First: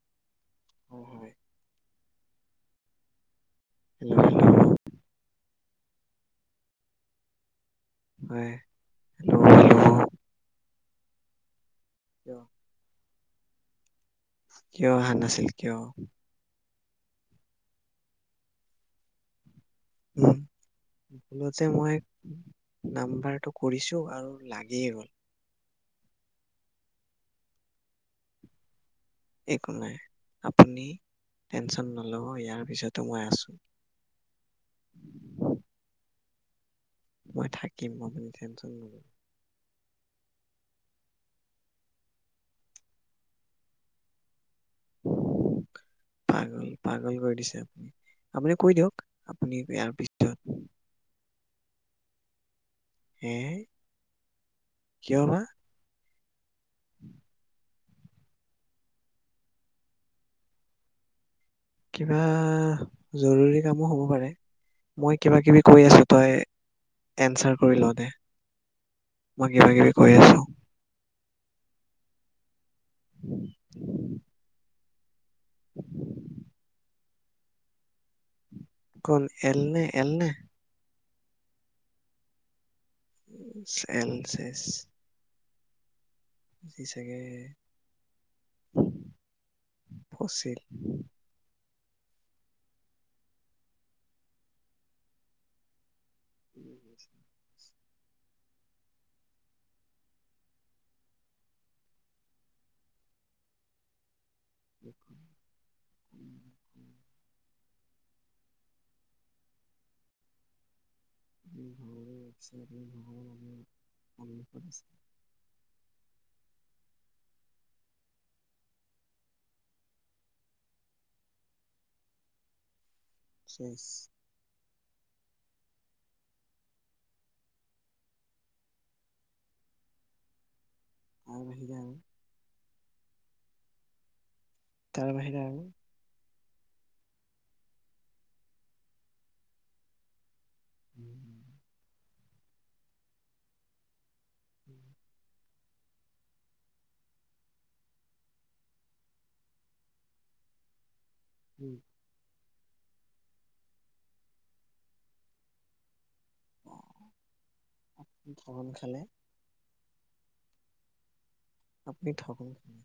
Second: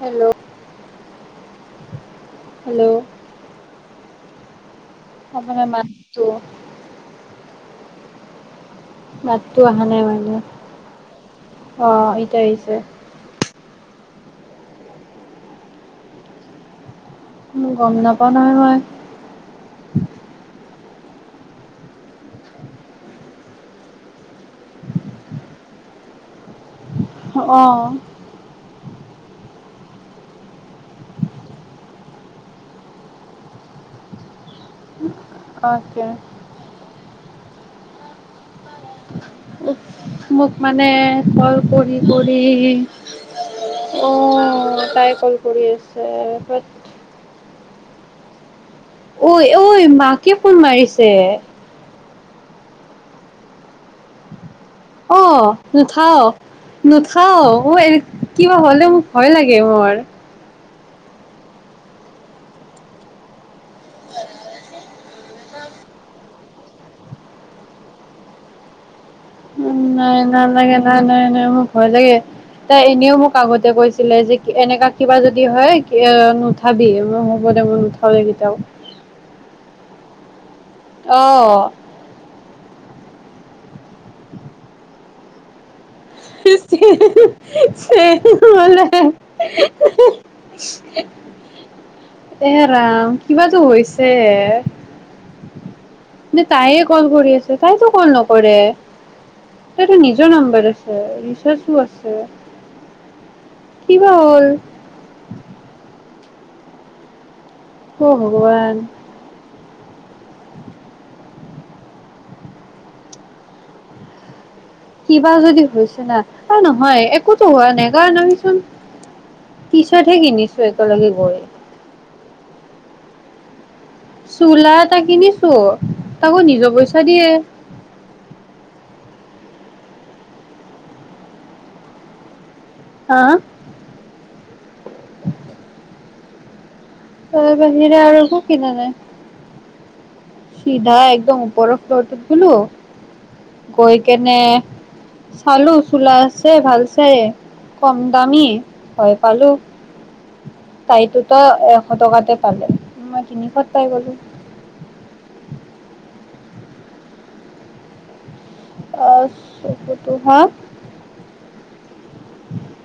Hello অ হয় hello হ আপোনাৰ মাতটো হয় হেল্ল' মাতটোো অহা নাই হেল্ল' বাইদেউ অঁ কিয় এতিয়া আহি আহিছে কিয় অহা নাছিল কিয় গম নাপা নহয় মই উম ভুলতে মই নাম্বাৰটো কৰিছো আৰু লাগিয়েই গ'ল অ অ একো নাই আপুনি টেনচন নল'ব ইয়াৰ পিছতো মই আছো অকে মই থাকিম মই তুমনি টেনশ্যন নলবা মোক মানে কল কৰি কৰি অ তাই কল কৰি আছে বাট আপনি ঐ এই মাকে ফোন মাৰিছে এই অ নুঠাও নোথাও অ এৰ কিবা হ'লে মোক ভয় লাগে মোৰ কিবা জৰুৰী কামো হ'ব পাৰে মই কিবা কিবি কৈ আছো তই এনচাৰ কৰি লওঁ দে মই কিবা কিবি কৈ নাই আছো নালাগে নালাগে ন মোক ভয় লাগে তাই এনেও মোক আগতে কৈছিলে যে এনেকা কিবা যদি। হয়, নুঠাবি। অ হ'ব দে, মই নুথাও কেতিয়াও। কোন এল নে, এলনে? অহ চেল চেছ হু হু হু হু চেল বোলে হুহু এ, ৰাম কিবাটো হৈছে। নে, তাইয়েই কল কৰি আছে। তাইতো কল নকৰে। তইতো নিজৰ নাম্বাৰ আছে। ৰিচাৰ্যো আছে। কি বা হ'ল। [inaudible] হে' ভগৱান ভাল ভালছো [unintelligible] কিবা যদি হৈছে না। না নহয়, একোতো হোৱা নাই। কাৰণ আমিচুন পিছতহে কিনিছো একেলগে গৈ। চোলাত। টা কিনিছো, তাকো নিজৰ পইচা দিয়ে। উ [unintelligible] অহ' তাৰ বাহিৰে আৰু। তাৰ বাহিৰে আৰু একো কিনা নাই। সিধা একদম ওপৰৰ ফ্ল'টোত। চালো, গৈ কেনে উম, চালো। চোলা আছে ভাল চাই, কম দামী। হয় পালো। তাই টো তা এশ টকাতে। [unintelligible] [unintelligible] ল মই তিনিশত পাই গ'লো। [inaudible] খালে অ' হল [unintelligible] আপুনি ঠগন খালে।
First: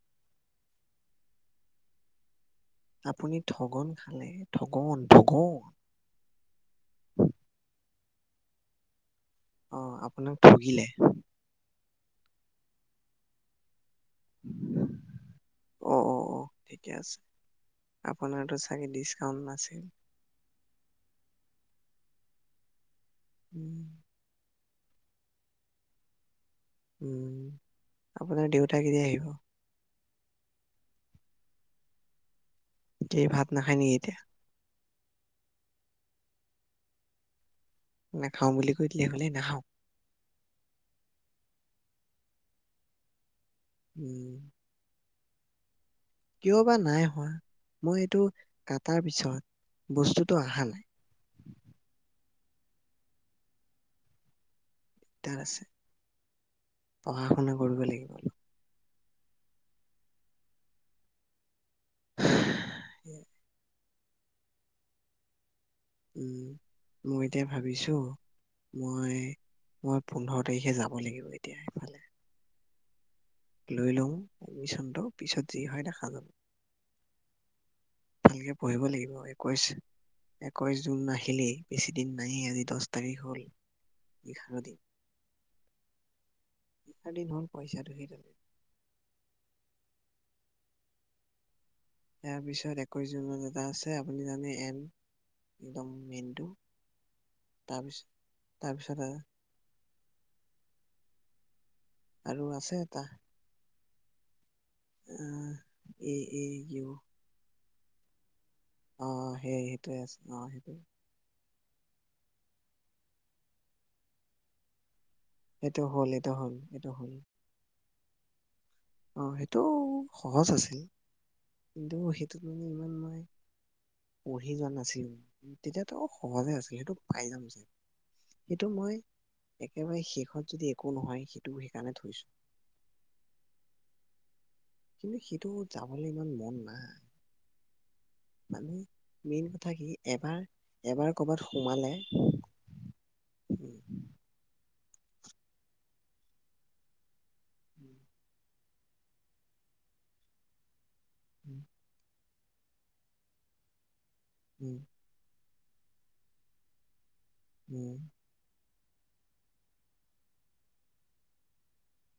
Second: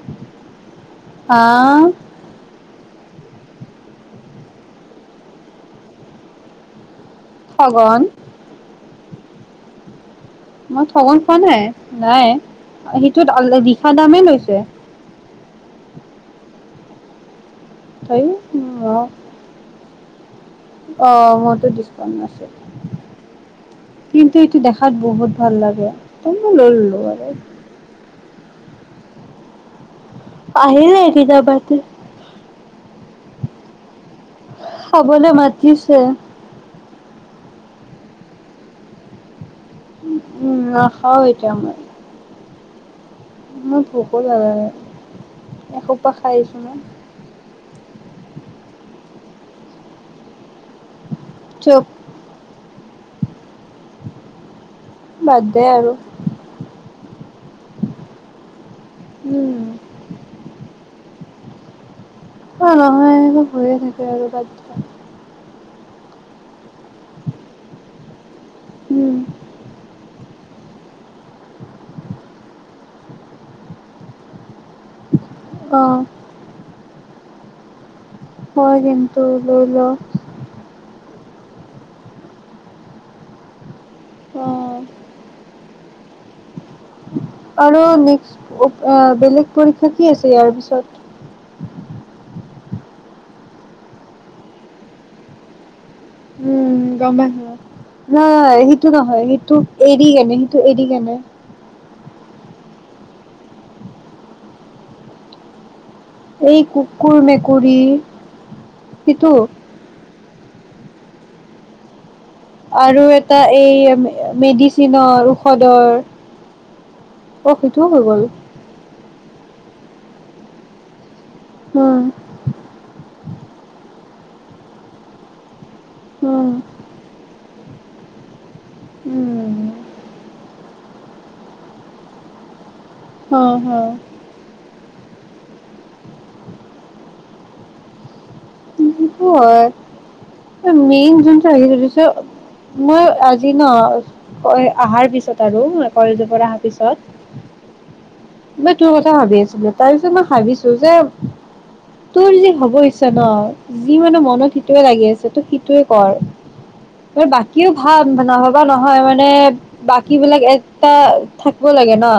অহ আপুনি ঠগন খালে। ঠগন, ঠগন। ঠগন। অ' আপোনাক। মই ঠগিলে ঠগন খোৱা নাই। মই সেইটোত অলৰেডী। খাদামেই লৈছে। অ' অ' অ ঠিকে আছে। তই আপোনাৰতো চাগে ডিচকাউন্ট নাছিল। অ মোৰতো ডিছকাউণ্ট নাছিল উম কিন্তু দেখাত বহুত ভাল লাগে অ উম, [unintelligible] আপোনাৰ দেউতা কেতিয়া আহিব আহিল [unintelligible] সি ভাত নাখায় নেকি এতিয়া খাবলৈ মাতিছে নাখাও বুলি কৈ দিলে হলে নাখাওঁ উম নাখাওঁ এতিয়া মই মোৰ ভোকো উম লগা নাই। এ খুব কিয় বা নাই হোৱা মই এইটো কাটাৰ পিছত বস্তুতটো অহা নাই। চুপ। দিগদাৰ আছে পঢ়া শুনা কৰিব লাগিব অলপ। উম। অ নহয় আৰু হৈয়ে থাকে আৰু বাদ দিয়া। উম মই এতিয়া ভাবিছো মই উম মই পোন্ধৰ তাৰিখে যাব লাগিব এতিয়া এফালে লৈ লও এডমিশ্যনটো। পিছত যি অ হয় দেখা যাব ভালকে হয় পঢ়িব লাগিব কিন্তু একৈশ, লৈ ল। একৈশ জুন আহি এনে বেছি দিন নায়েই আজি দহ তাৰিখ হ'ল [unintelligible] এঘাৰ অ' দিন আৰু বেলেগ এঘাৰ দিন পৰীক্ষা হ'ল পইচাটো সেই কি তাৰে। আছে ইয়াৰ পিছত [inaudible] তাৰ পিছত একৈশ জুনত এটা আছে আপুনি জানে এনড্ উম গম পাইছোঁ অ তাৰপিছত হাইটো তাৰপিছত নহয় সেইটো [unintelligible] এৰি কেনে কিন্তু এৰি কেনে আৰু আছে এটা উ এই কুকুৰ মেকুৰ ই [unintelligible] অ সেই সেইটোৱে আছে অ আৰু এটা এই মেডিচনৰ এইটো হ'ল এইটো হ'ল, এইটো হ'ল। অ সেইটোও হৈ গ'ল। অ সেইটো সহজ আছিল। কিন্তু উম সেইটোত মানে ইমান নাই। পঢ়ি যোৱা নাছিলোঁ। তেতিয়াতো উম সহজে আছিলে, সেইটো পাই যাম চাগে। সেইটো মই উম একেবাৰে শেষত যদি একো নহয়, সেইটো সেইকাৰণে থৈছো। হ হ। কিন্তু সিতুট যাবলৈ ইমান মন নাই। মানে। সিটো মেইন হয়, কথা কি এবাৰ অ', এবাৰ মেইন কৰ'বাত যোনটো আহি সোমালে আহিছে, মই আজি ন, উম অ', এ অহাৰ পিছত আৰু, অ', কলেজৰ পৰা অহাৰ পিছত হম। মই তোৰ কথা ভাবি আছিলোঁ, তাৰ পিছত মই ভাবিছো যে হম। তোৰ যি হ'ব হৈছে ন ই মানে মনত উম সিটোৱে লাগি আছে, ত সিটোৱে কৰ বাকীও উম উম ভাল নহ'বা নহয় হয় মানে বাকী বিলাক এটা থাকিব লাগে ন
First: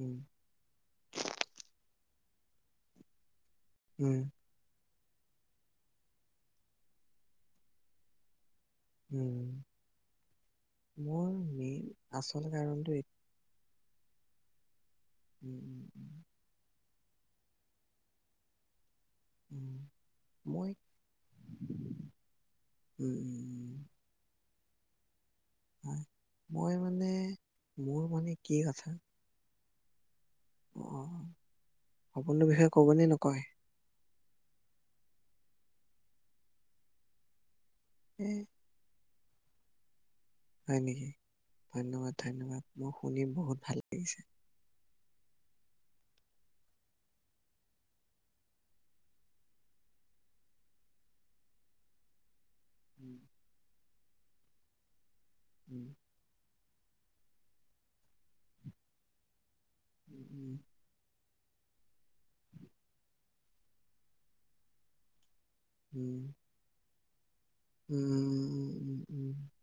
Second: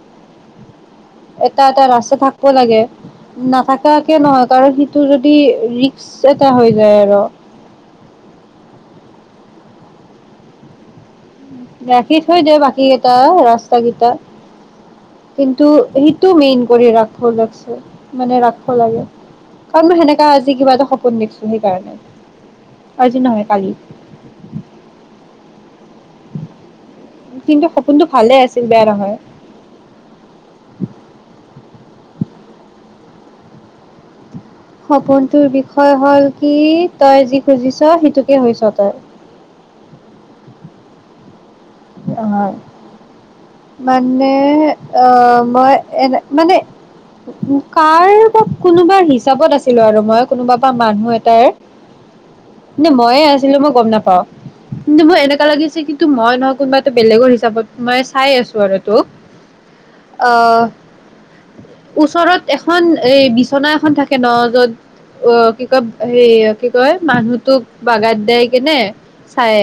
উম [inaudible] এটা এটা ৰাস্তা থাকবো লাগে নাথাকাকে উম নহয় কাৰণ সি তোৰ যদি ৰিক্স এটা হৈ যায় আৰু উম মোৰ মেইন ৰাখি থৈ আচল দে বাকী কাৰণটো এই- কেইটা ৰাস্ত চাগীতা [unintelligible] উম, কিন্তু উম, উম, সেইটো মেইন কৰি ৰাখ ভুল লাগছে মানে ৰাখবো লাগে উম, কাৰণ মই সেনেকা আজি মই কিবা এটা সপোন দেখিছো সেইকাৰণে উম, আজি নহয় কালি উম, হয়, মই মানে কিন্তু মোৰ সপোনটো মানে ভালে কি আছিল বেয়া কথা নহয়। অ' সপোনটো বিষয়ে ক'বনে, নকয়? সপোনটোৰ বিষয়ে হ'ল কি, তই যি খুজিছ এ সেইটোকে হৈছ তই। হয় নেকি? ধন্যবাদ হয় ধন্যবাদ, মই শুনি বহুত ভাল লাগিছে। মানে, আহ মই এনে মানে কাৰ বা কোনোবা হিচাপত আছিলো আৰু মই কোনোবা বা মানুহ এটাৰ নে উম, ময়ে আছিলো মই গম নাপাওঁ। ম এ [unintelligible] লাগিছে উম, কিন্তু মই ন কোনোবা বেলেগৰ হিচাপত মাই চাই আছো আৰু তোক উম, আহ ওচৰত এখন এই বিচনা এখন থাকে ন য'ত অ কি কয় উম, হেয়া কি কয়, মানুহ তোক বাগাত দাই উম, কেনে উম, উম, চাই।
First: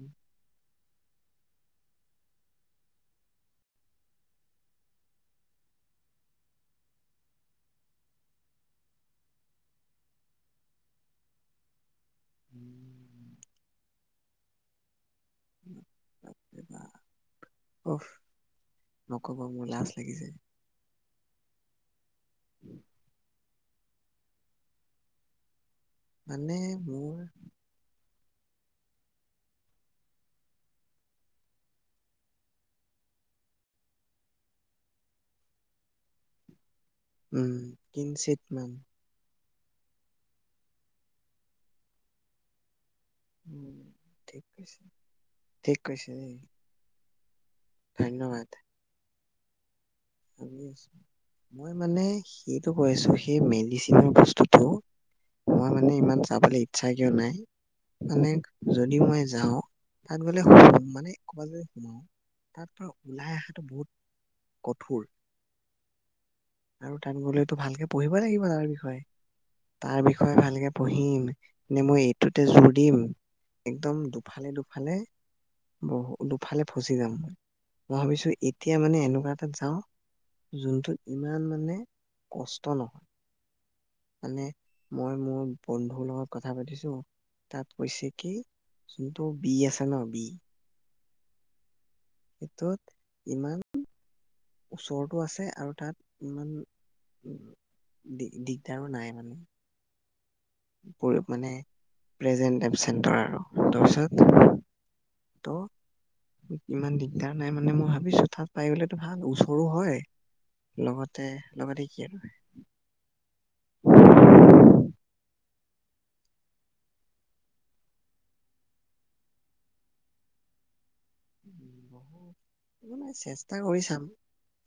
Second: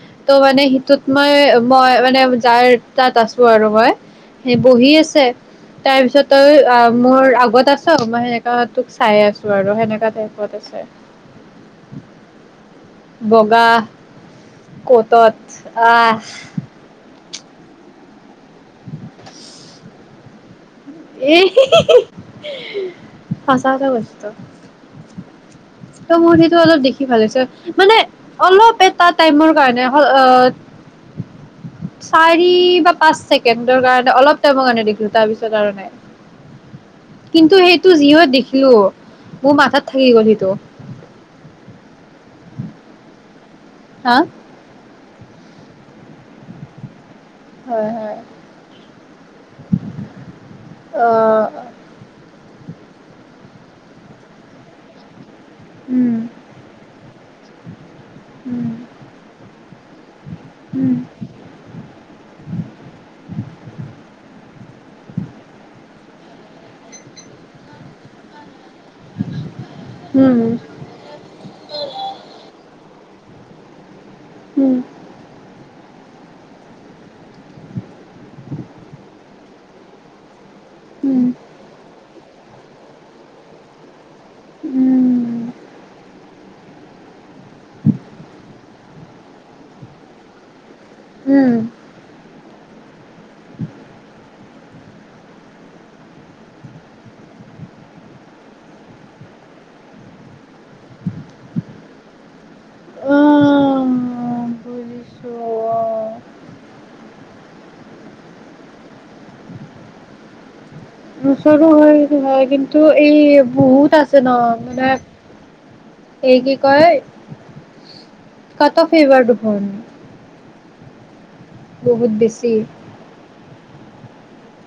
উম, ত' মানে সিটোত মই মই মানে যাৰ। তাত আছো আৰু মই। সেই বহি আছে, তাৰ পিছত তই মোৰ আগত আছ মই সেনেকা তোক চাই আছো আৰু সেনেকা টাইপত আছে। উম বগা তত আহ অফ নকব মোৰ লাজ লাগিছে। এ হে হে হে উ [unintelligible] সছা কথা কৈছো ত ত মোৰ মানে সেইটো অলপ দেখি ভাল মোৰ হৈছে। মানে, অলপ এটা টাইমৰ কাৰণে চাৰি বা পাঁচ ছেকেণ্ডৰ কাৰণে অলপ টাইমৰ কাৰণে দেখিলো তাৰপিছত আৰু নাই কিন্তু উম, সেইটো যিহত কিঞ্চিত মান দেখিলো, মোৰ মাথাত থাকি গ'লহিটো। উম হা ঠিক আছে। ঠিক কৈছে দেই। হয় হয় ধন্যবাদ। মই মানে সেইটো কৈছো সেই মে জিচি ম প্ৰস্তুত [unintelligible] মই মানে ইমান চাবলৈ ইচ্ছা কিয় নাই, মানে যদি মই যাওঁ তাত বোলে মানে ক'ৰবাত যদি সোমাও তাত ব ওলাই অহাটো বহুত কঠ আৰু তাত গ'লেতো ভালকে পঢ়িবই লাগিব তাৰ বিষয়ে। ষয়ে, তাৰ বিষয়ে ভালকে পঢ়িম, নে মই এইটোতে জোৰ দিম একদম দু দুফালে দুফালে বহু দুফালে ফচি যাম। মই ভাবিছো এতিয়া মানে এনেকুৱা তাত যাওঁ। যোনটোত ইমান মানে কষ্ট নহয়। মানে মই মোৰ বন্ধুৰ লগত কথা পাতিছো, তাত কৈছে কি যোনটো বি আছে ন' বি উম। সেইটোত ইমান ওচৰতো আছে আৰু তাত ইমান দি - দিগদাৰো নাই মানে। [unintelligible] মানে প্ৰেজেণ্ট এবচেণ্টৰ আৰু, তাৰপিছত আহ, বুজিছো ত' অ ইমান দিগদাৰ নাই মানে মই ভাবিছো তাত পাই গলেতো ভাল, ওচৰো হয়। লগতে ওচৰো লগতে হয়, কি আৰু [unintelligible] হয় কিন্তু এই বহুত আছে ন' মানে এই কি কয়, [unintelligible] বহুত বেছি। ট্ৰাই কৰি চাম।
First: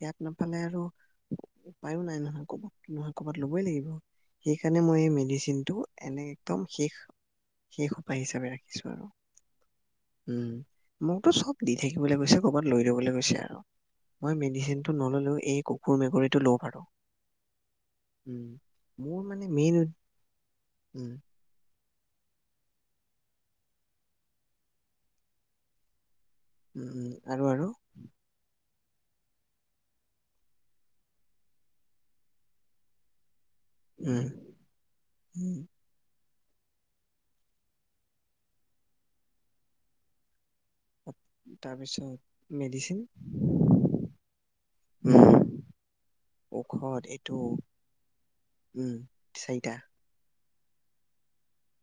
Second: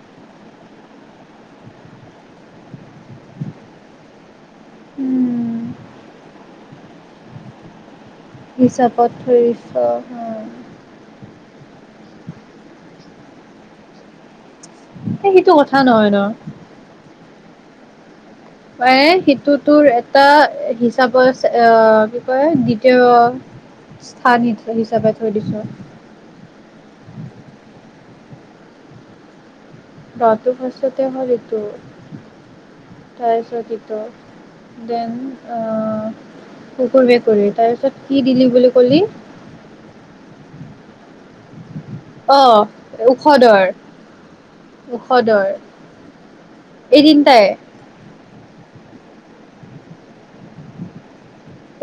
ইয়াত নাপালে আৰু উপায়ো নাই নহয়, ক'বাত নহয় ক'বাত লবই লাগিব। সেইকাৰণে মই এই মেডিচিন উম টো এনে একদম শেষ - শেষ উপায় হিচাপে ৰাখিছো আৰু হিচাপত ধৰিছ, [unintelligible] অ'। [unintelligible] কৈছে কৰবাত লৈ যাবলৈ কৈছে আৰু, মই মেডিচিন টো নল'লেও সেইটো এই কথা কুকুৰ নহয় ন মেকুৰীটো ল'ব পাৰোঁ। এ সিটো মেইন তোৰ এটা উম হিচাপতছে আ [unintelligible] দ্বিতীয় স্থান হি - হিচাপে থৈ দিছো। উম, আৰু আৰু [unintelligible] [unintelligible] দেন কুকুৰ উম উম। মেকুৰী, তাৰপিছত কি দিলি বুলি কলি? অ তাৰপিছত মেডিচিন, ঔষধৰ ঔষধৰ এই ঔষধ এইটো। তিনিটাই উম, চাৰিটা।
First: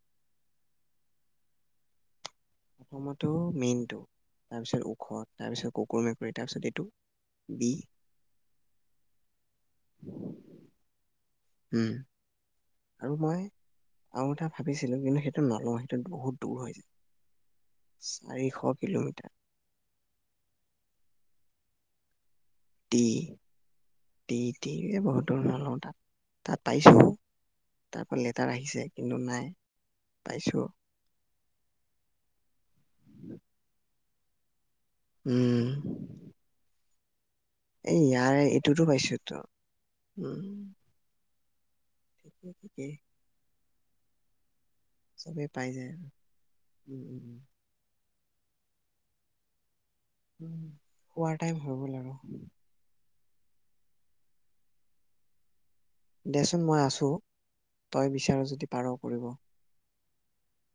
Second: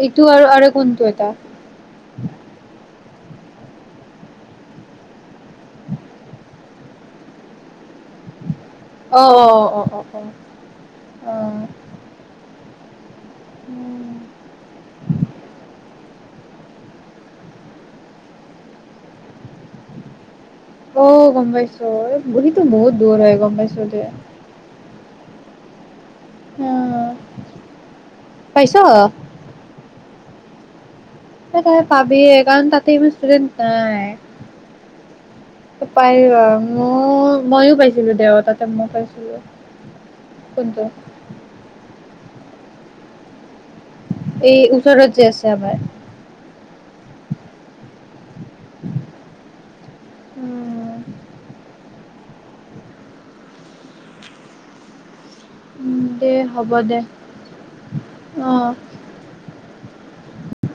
এইটো আৰু - আৰু কোনটো এটা? [unintelligible] মেইনটো, তাৰপিছত ঔষধ, তাৰপিছত কুকুৰ মেকুৰী, তাৰপিছত এইটো বি অ', অ', অ', অ', অ', অ'। উম। আৰু মই আৰু এটা ভাবিছিলো, কিন্তু সেইটো নলওঁ সেইটোত বহুত দূৰ হৈ যায়, চাৰিশ কিলোমিটাৰ। অ' গম পাইছোঁ। [unintelligible] তুমি তো বহুত দূৰ হয় গম পাইছো সেই বহুত দূৰ নহ তাৰ তাত পাইছোঁ তাৰ পৰা লেটাৰ পাইছ আহিছে কিন্তু নাই পাইছো তাই পাবিয়ে কাৰণ তাতে ইমান ষ্টুডেন্ট উম নাই পাৰিবা অঁ ময়ো এই পাইছিলো ইয়াৰ দেৱ তাতে এইটোতো মই পাইছো তো পাইছিলো কোনটো তাকে এই ওচৰতৰত যে আছে আমাৰ যায় আৰু। উম উম উম [unintelligible] উম। খোৱাৰ টাইম হৈ গল আৰু অঁ উম দে দেচোন হ'ব মই দে আছো তই বিচাৰ যদি অ'। পাৰ কৰিব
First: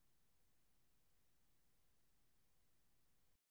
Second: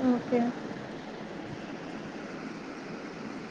অকে